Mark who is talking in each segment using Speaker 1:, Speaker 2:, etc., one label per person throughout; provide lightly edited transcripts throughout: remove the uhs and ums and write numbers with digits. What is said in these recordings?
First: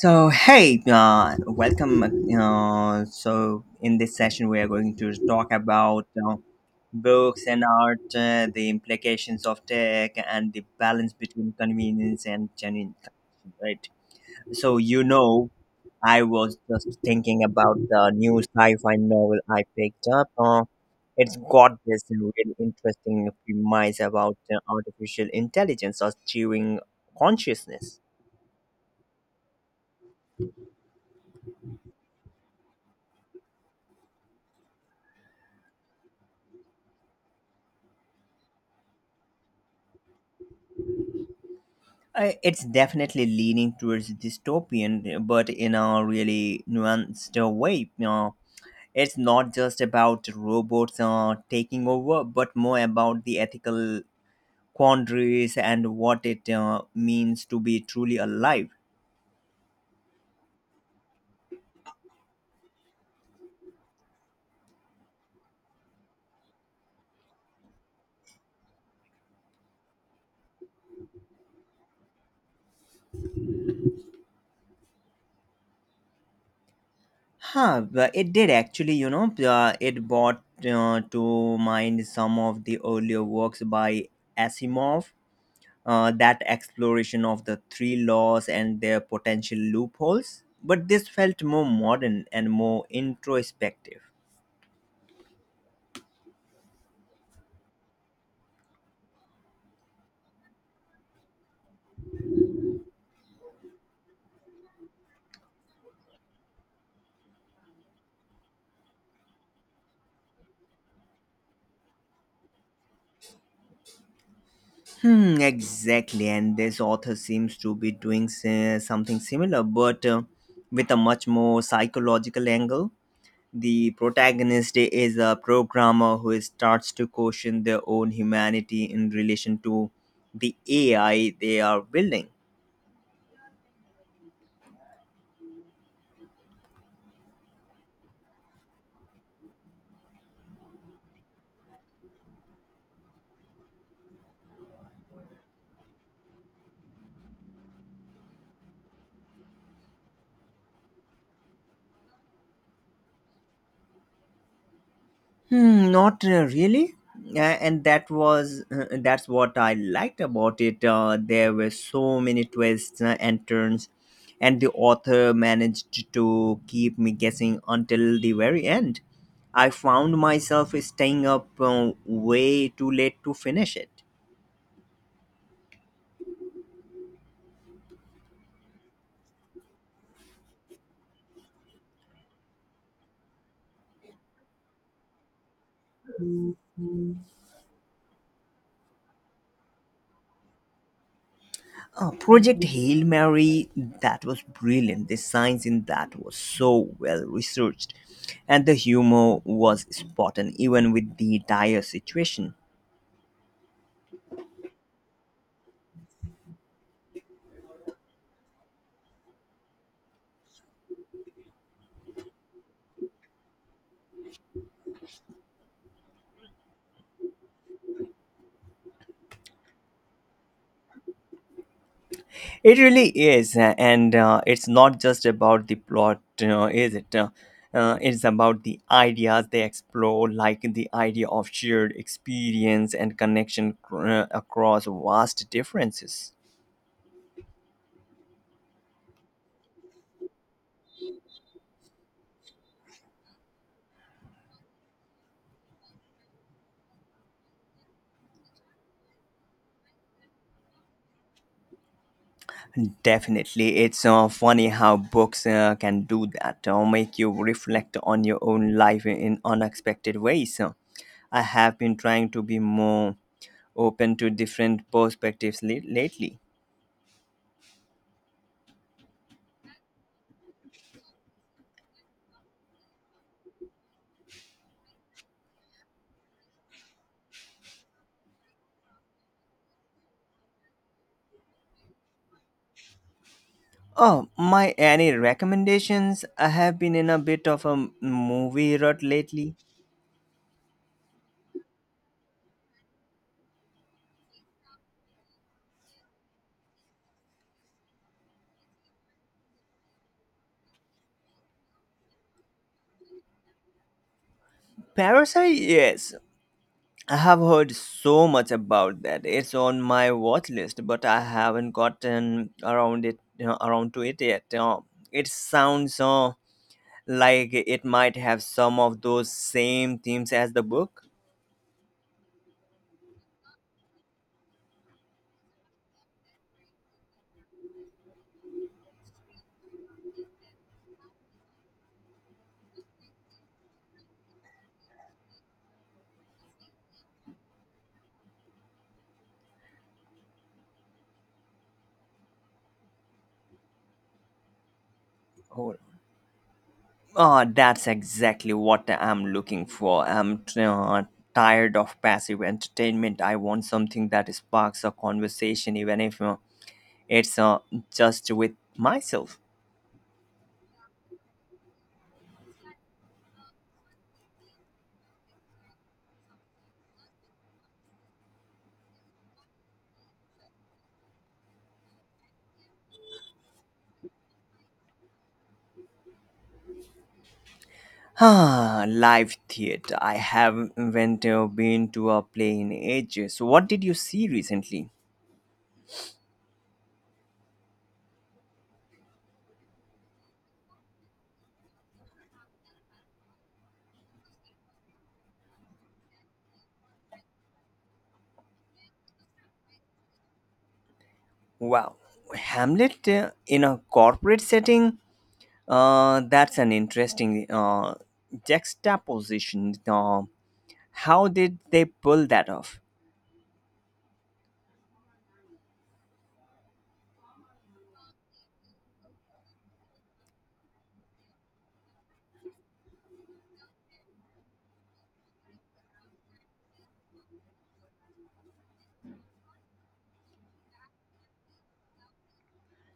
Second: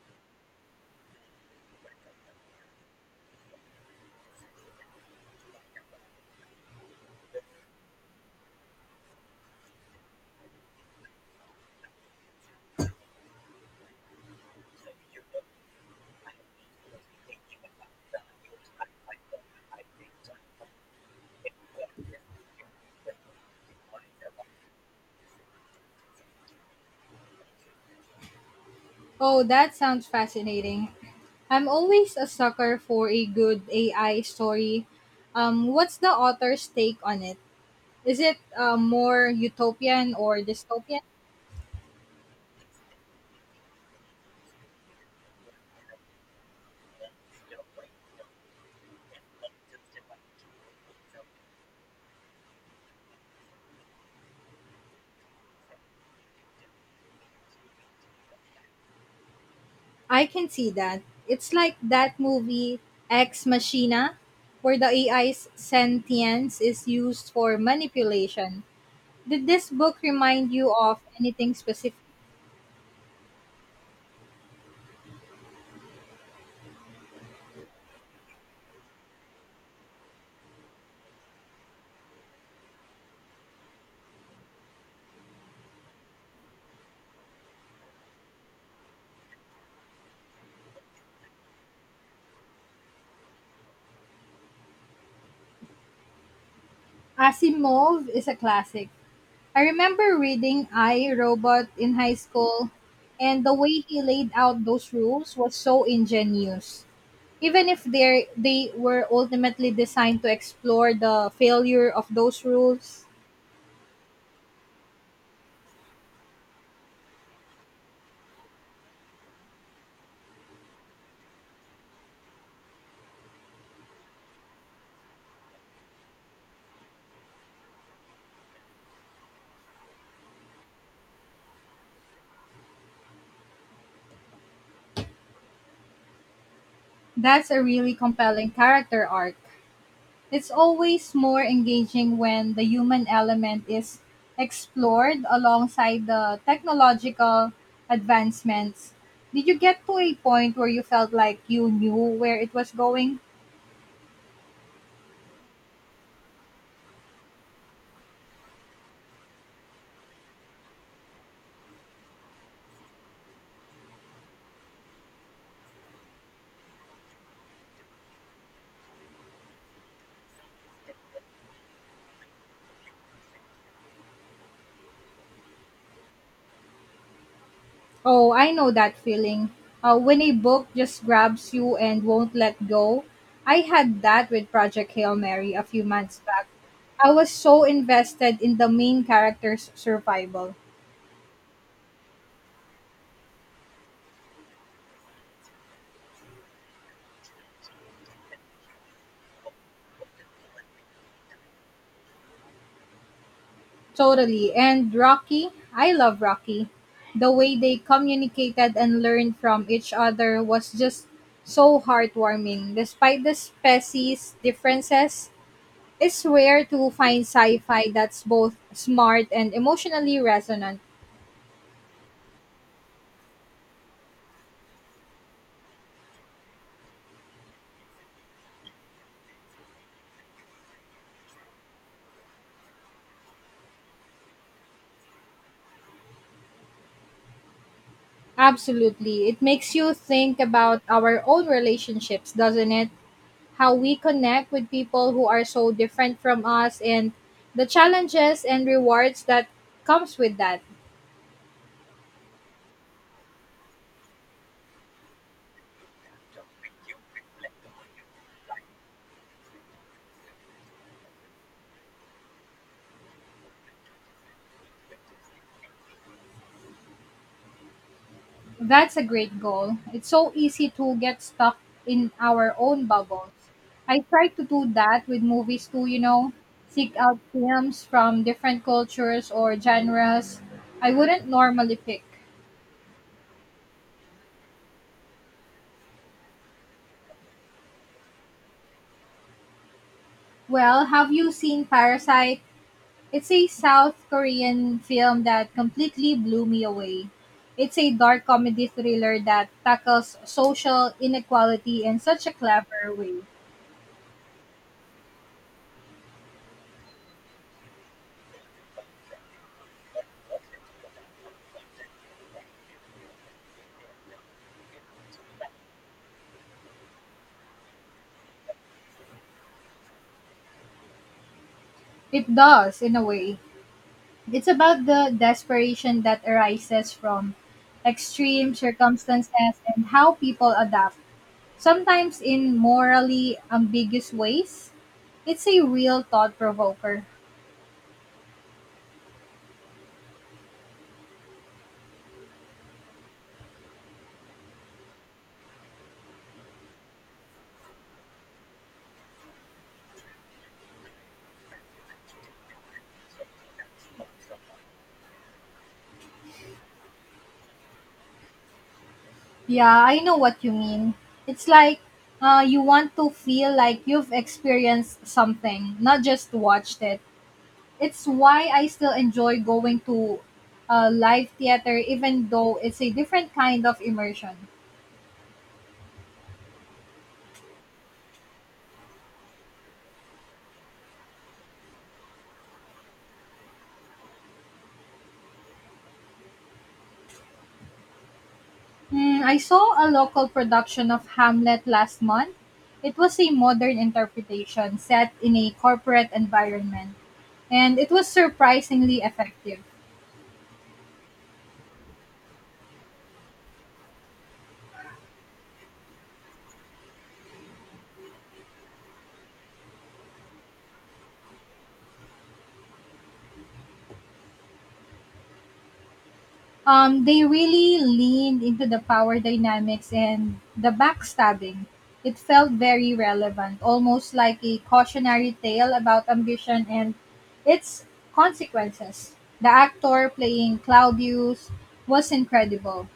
Speaker 1: So hey, welcome. So in this session, we are going to talk about books and art, the implications of tech, and the balance between convenience and genuine connection. Right. So I was just thinking about the new sci-fi novel I picked up. It's got this really interesting premise about artificial intelligence achieving consciousness.
Speaker 2: Oh, that sounds fascinating. I'm always a sucker for a good AI story. What's the author's take on it? Is it more utopian or dystopian?
Speaker 1: It's definitely leaning towards dystopian, but in a really nuanced way. It's not just about robots taking over, but more about the ethical quandaries and what it means to be truly alive.
Speaker 2: I can see that. It's like that movie Ex Machina, where the AI's sentience is used for manipulation. Did this book remind you of anything specific?
Speaker 1: Huh, but it did actually, it brought to mind some of the earlier works by Asimov, that exploration of the three laws and their potential loopholes, but this felt more modern and more introspective.
Speaker 2: Asimov is a classic. I remember reading I, Robot in high school, and the way he laid out those rules was so ingenious. Even if they were ultimately designed to explore the failure of those rules,
Speaker 1: Hmm, exactly. And this author seems to be doing something similar, but with a much more psychological angle. The protagonist is a programmer who starts to question their own humanity in relation to the AI they are building.
Speaker 2: that's a really compelling character arc. It's always more engaging when the human element is explored alongside the technological advancements. Did you get to a point where you felt like you knew where it was going?
Speaker 1: Hmm, not really. And that was that's what I liked about it. There were so many twists and turns, and the author managed to keep me guessing until the very end. I found myself staying up way too late to finish it.
Speaker 2: Oh, I know that feeling. When a book just grabs you and won't let go. I had that with Project Hail Mary a few months back. I was so invested in the main character's survival.
Speaker 1: Project Hail Mary, that was brilliant. The science in that was so well researched, and the humor was spot on, even with the dire situation.
Speaker 2: Totally. And Rocky, I love Rocky. The way they communicated and learned from each other was just so heartwarming. Despite the species differences, it's rare to find sci fi that's both smart and emotionally resonant.
Speaker 1: It really is, and it's not just about the plot, is it? It's about the ideas they explore, like the idea of shared experience and connection across vast differences.
Speaker 2: Absolutely. It makes you think about our own relationships, doesn't it? How we connect with people who are so different from us and the challenges and rewards that comes with that.
Speaker 1: Definitely, it's funny how books can do that, make you reflect on your own life in unexpected ways. I have been trying to be more open to different perspectives lately.
Speaker 2: That's a great goal. It's so easy to get stuck in our own bubbles. I try to do that with movies too, you know, seek out films from different cultures or genres I wouldn't normally pick.
Speaker 1: Oh, my any recommendations? I have been in a bit of a movie rut lately.
Speaker 2: Well, have you seen Parasite? It's a South Korean film that completely blew me away. It's a dark comedy thriller that tackles social inequality in such a clever way.
Speaker 1: Parasite, yes. I have heard so much about that. It's on my watch list, but I haven't gotten around to it yet. It sounds like it might have some of those same themes as the book.
Speaker 2: It does, in a way. It's about the desperation that arises from extreme circumstances and how people adapt, sometimes in morally ambiguous ways. It's a real thought provoker.
Speaker 1: Oh, Oh, that's exactly what I'm looking for. I'm tired of passive entertainment. I want something that sparks a conversation, even if it's just with myself.
Speaker 2: Yeah, I know what you mean. It's like you want to feel like you've experienced something, not just watched it. It's why I still enjoy going to live theater, even though it's a different kind of immersion.
Speaker 1: Ah, live theater. I haven't been to a play in ages. What did you see recently?
Speaker 2: Mm, I saw a local production of Hamlet last month. It was a modern interpretation set in a corporate environment, and it was surprisingly effective.
Speaker 1: Wow, Hamlet in a corporate setting? That's an interesting juxtaposition. How did they pull that off?
Speaker 2: They really leaned into the power dynamics and the backstabbing. It felt very relevant, almost like a cautionary tale about ambition and its consequences. The actor playing Claudius was incredible.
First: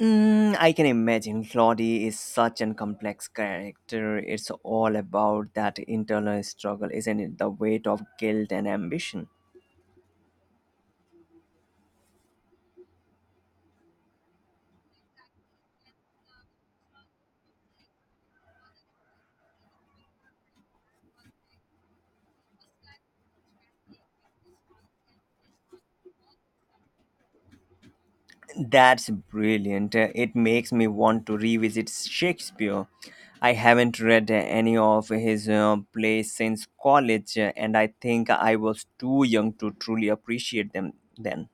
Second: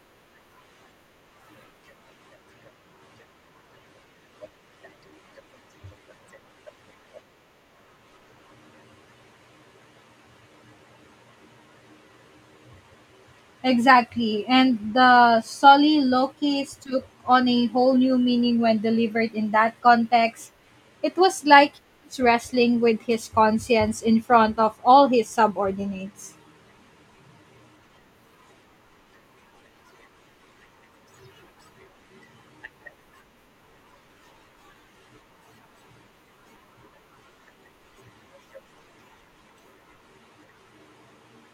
Speaker 1: Mm, I can imagine Claudie is such an complex character. It's all about that internal struggle, isn't it? The weight of guilt and ambition.
Speaker 2: Exactly. And the Sully Lokis took on a whole new meaning when delivered in that context. It was like he was wrestling with his conscience in front of all his subordinates.
Speaker 1: That's brilliant. It makes me want to revisit Shakespeare. I haven't read any of his plays since college, and I think I was too young to truly appreciate them then.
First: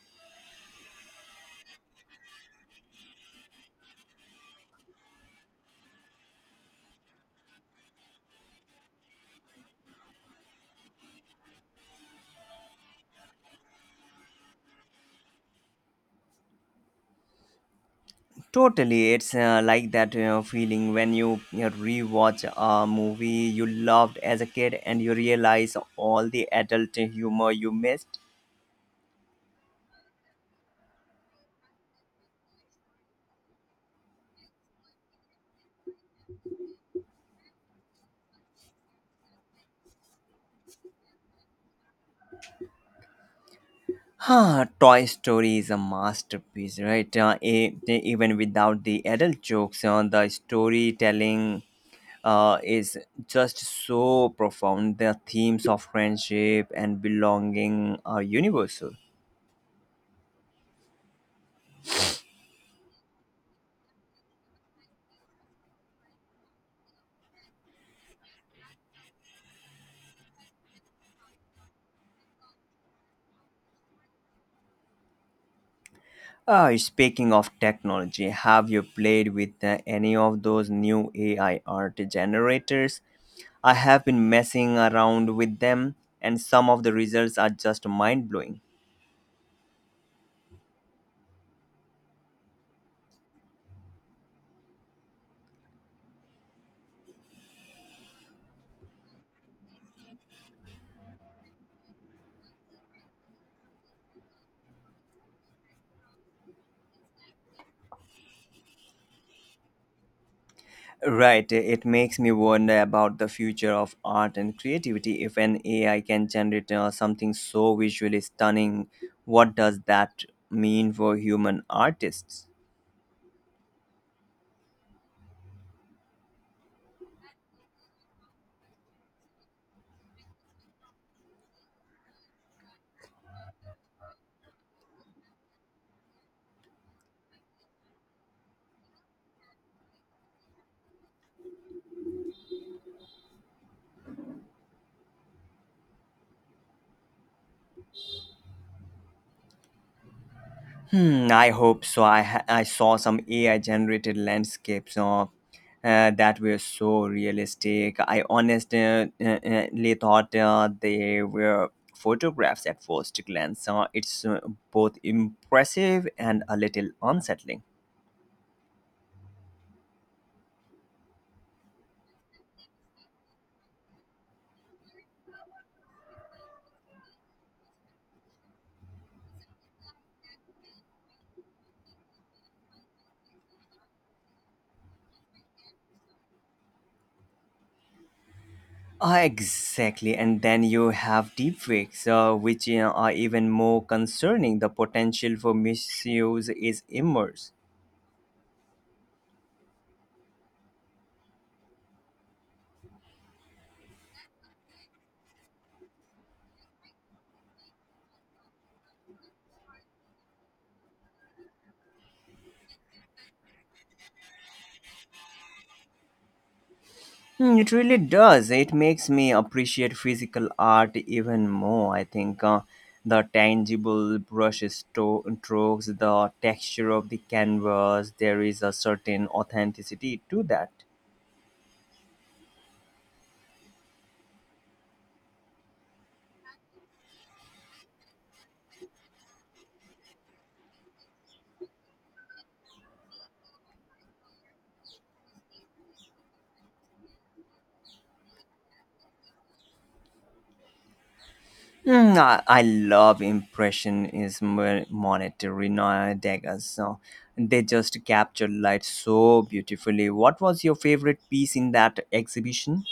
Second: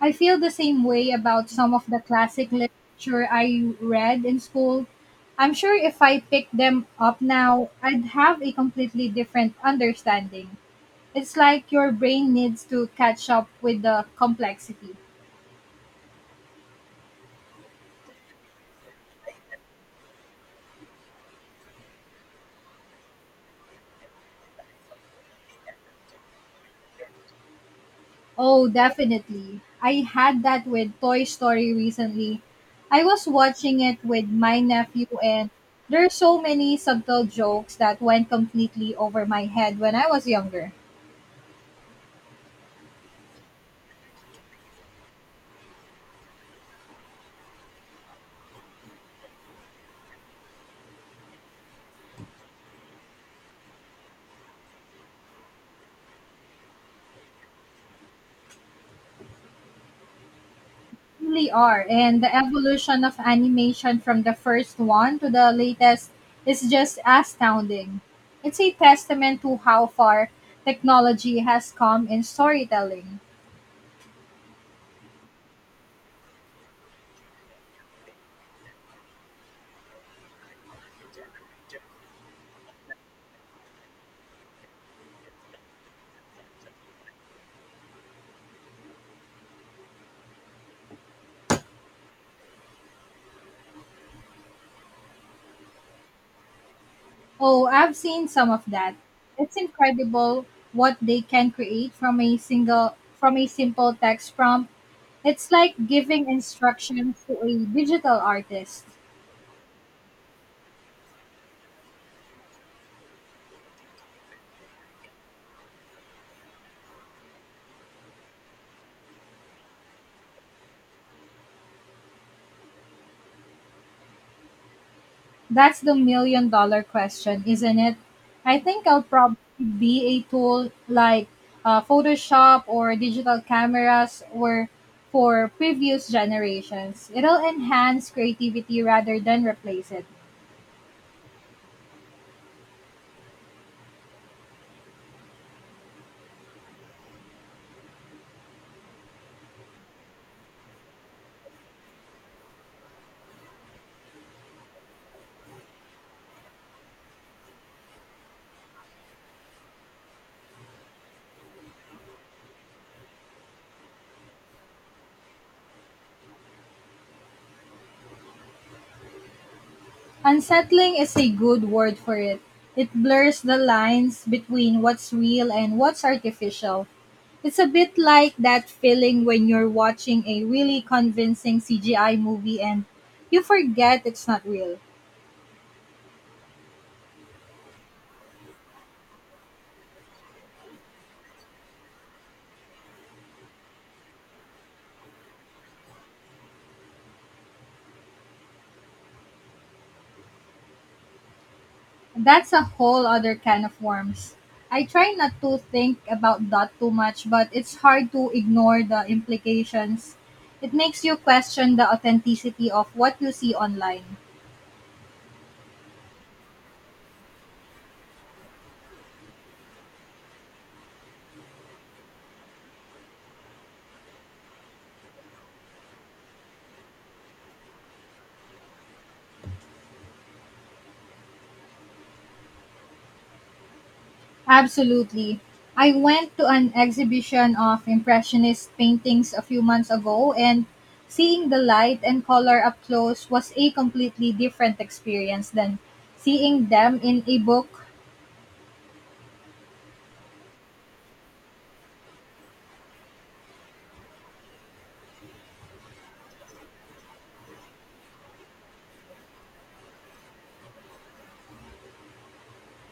Speaker 2: I feel the same way about some of the classic literature I read in school. I'm sure if I picked them up now, I'd have a completely different understanding. It's like your brain needs to catch up with the complexity.
Speaker 1: Totally, it's like that you feeling when you rewatch a movie you loved as a kid and you realize all the adult humor you missed.
Speaker 2: Oh, definitely. I had that with Toy Story recently. I was watching it with my nephew, and there's so many subtle jokes that went completely over my head when I was younger.
Speaker 1: Huh, Toy Story is a masterpiece, right? Even without the adult jokes, the storytelling is just so profound. The themes of friendship and belonging are universal.
Speaker 2: Really are. And the evolution of animation from the first one to the latest is just astounding. It's a testament to how far technology has come in storytelling.
Speaker 1: Speaking of technology, have you played with any of those new AI art generators? I have been messing around with them, and some of the results are just mind blowing.
Speaker 2: Oh, I've seen some of that. It's incredible what they can create from a single from a simple text prompt. It's like giving instructions to a digital artist.
Speaker 1: Right, it makes me wonder about the future of art and creativity. If an AI can generate something so visually stunning, what does that mean for human artists?
Speaker 2: That's the million-dollar question, isn't it? I think I'll probably be a tool like Photoshop or digital cameras were for previous generations. It'll enhance creativity rather than replace it.
Speaker 1: Hmm, I hope so. I saw some AI generated landscapes that were so realistic. I honestly thought they were photographs at first glance. It's both impressive and a little unsettling.
Speaker 2: Unsettling is a good word for it. It blurs the lines between what's real and what's artificial. It's a bit like that feeling when you're watching a really convincing CGI movie and you forget it's not real.
Speaker 1: Ah, exactly. And then you have deepfakes, which are even more concerning. The potential for misuse is immense.
Speaker 2: That's a whole other can of worms. I try not to think about that too much, but it's hard to ignore the implications. It makes you question the authenticity of what you see online.
Speaker 1: Hmm, it really does. It makes me appreciate physical art even more. I think the tangible brush strokes, the texture of the canvas, there is a certain authenticity to that.
Speaker 2: Absolutely. I went to an exhibition of Impressionist paintings a few months ago, and seeing the light and color up close was a completely different experience than seeing them in a book.
Speaker 1: Hmm, I love impressionism, monetary Degas. So they just capture light so beautifully. What was your favorite piece in that exhibition?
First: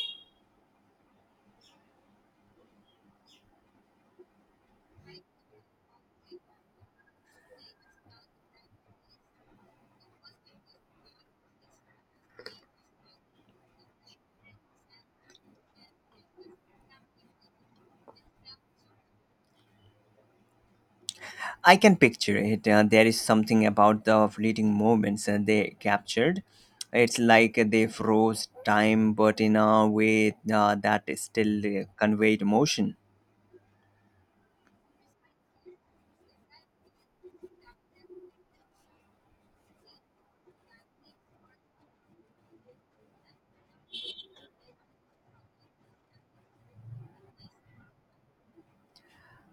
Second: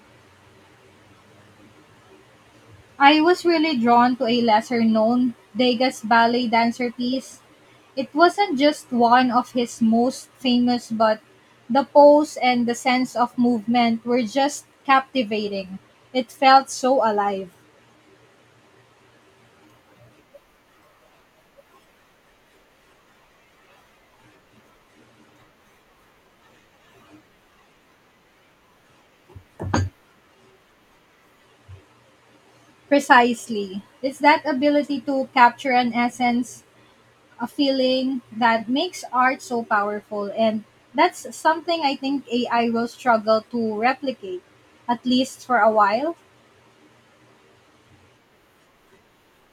Speaker 2: I was really drawn to a lesser known Degas ballet dancer piece. It wasn't just one of his most famous, but the pose and the sense of movement were just captivating. It felt so alive.
Speaker 1: I can picture it. There is something about the fleeting moments they captured. It's like they froze time, but in a way that still conveyed emotion.
Speaker 2: Precisely. It's that ability to capture an essence, a feeling that makes art so powerful. And that's something I think AI will struggle to replicate, at least for a while.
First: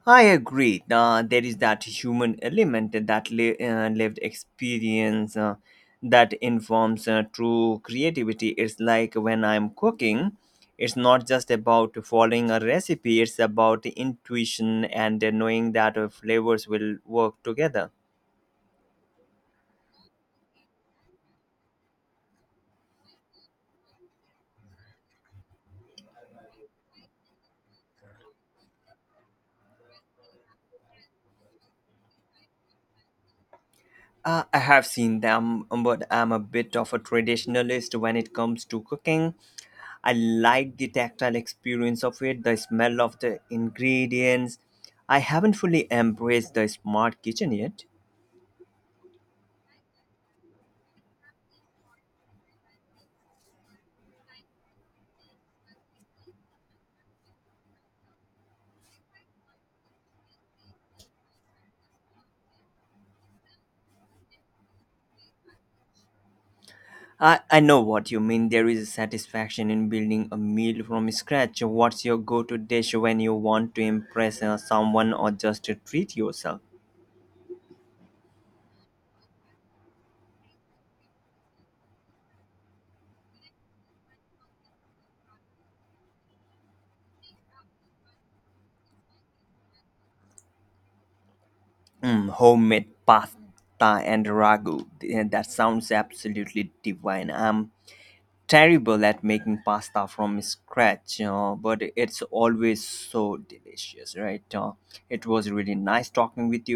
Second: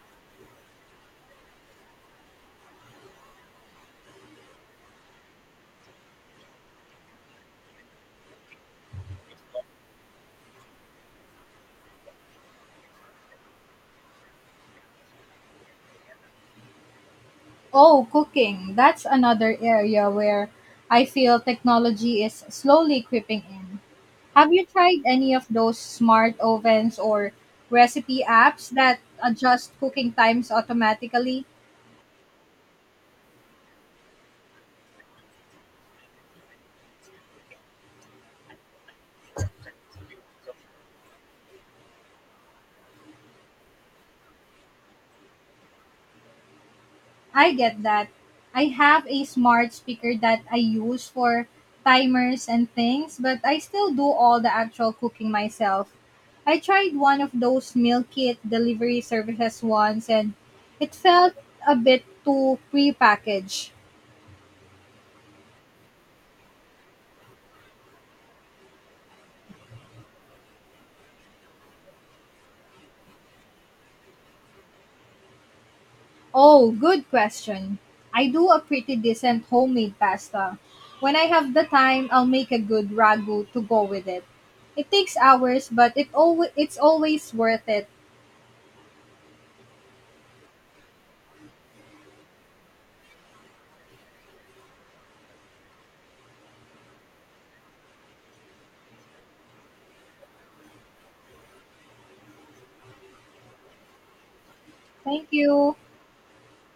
Speaker 1: I agree. There is that human element, that lived experience that informs true creativity. It's like when I'm cooking, it's not just about following a recipe, it's about intuition and knowing that flavors will work together.
Speaker 2: Oh, cooking. That's another area where I feel technology is slowly creeping in. Have you tried any of those smart ovens or recipe apps that adjust cooking times automatically?
Speaker 1: I have seen them, but I'm a bit of a traditionalist when it comes to cooking. I like the tactile experience of it, the smell of the ingredients. I haven't fully embraced the smart kitchen
Speaker 2: I get
Speaker 1: yet.
Speaker 2: that. I have a smart speaker that I use for timers and things, but I still do all the actual cooking myself. I tried one of those meal kit delivery services once and it felt a bit too prepackaged.
Speaker 1: I know what you mean. There is a satisfaction in building a meal from scratch. What's your go to dish when you want to impress someone or just to treat yourself?
Speaker 2: Oh, good question. I do a pretty decent homemade pasta. When I have the time, I'll make a good ragu to go with it. It takes hours, but it's always worth it.
Speaker 1: Mm, homemade pasta and ragu. That sounds absolutely divine. I'm terrible at making pasta from scratch, but it's always so delicious, right? It
Speaker 2: Thank
Speaker 1: was really
Speaker 2: you.
Speaker 1: nice talking with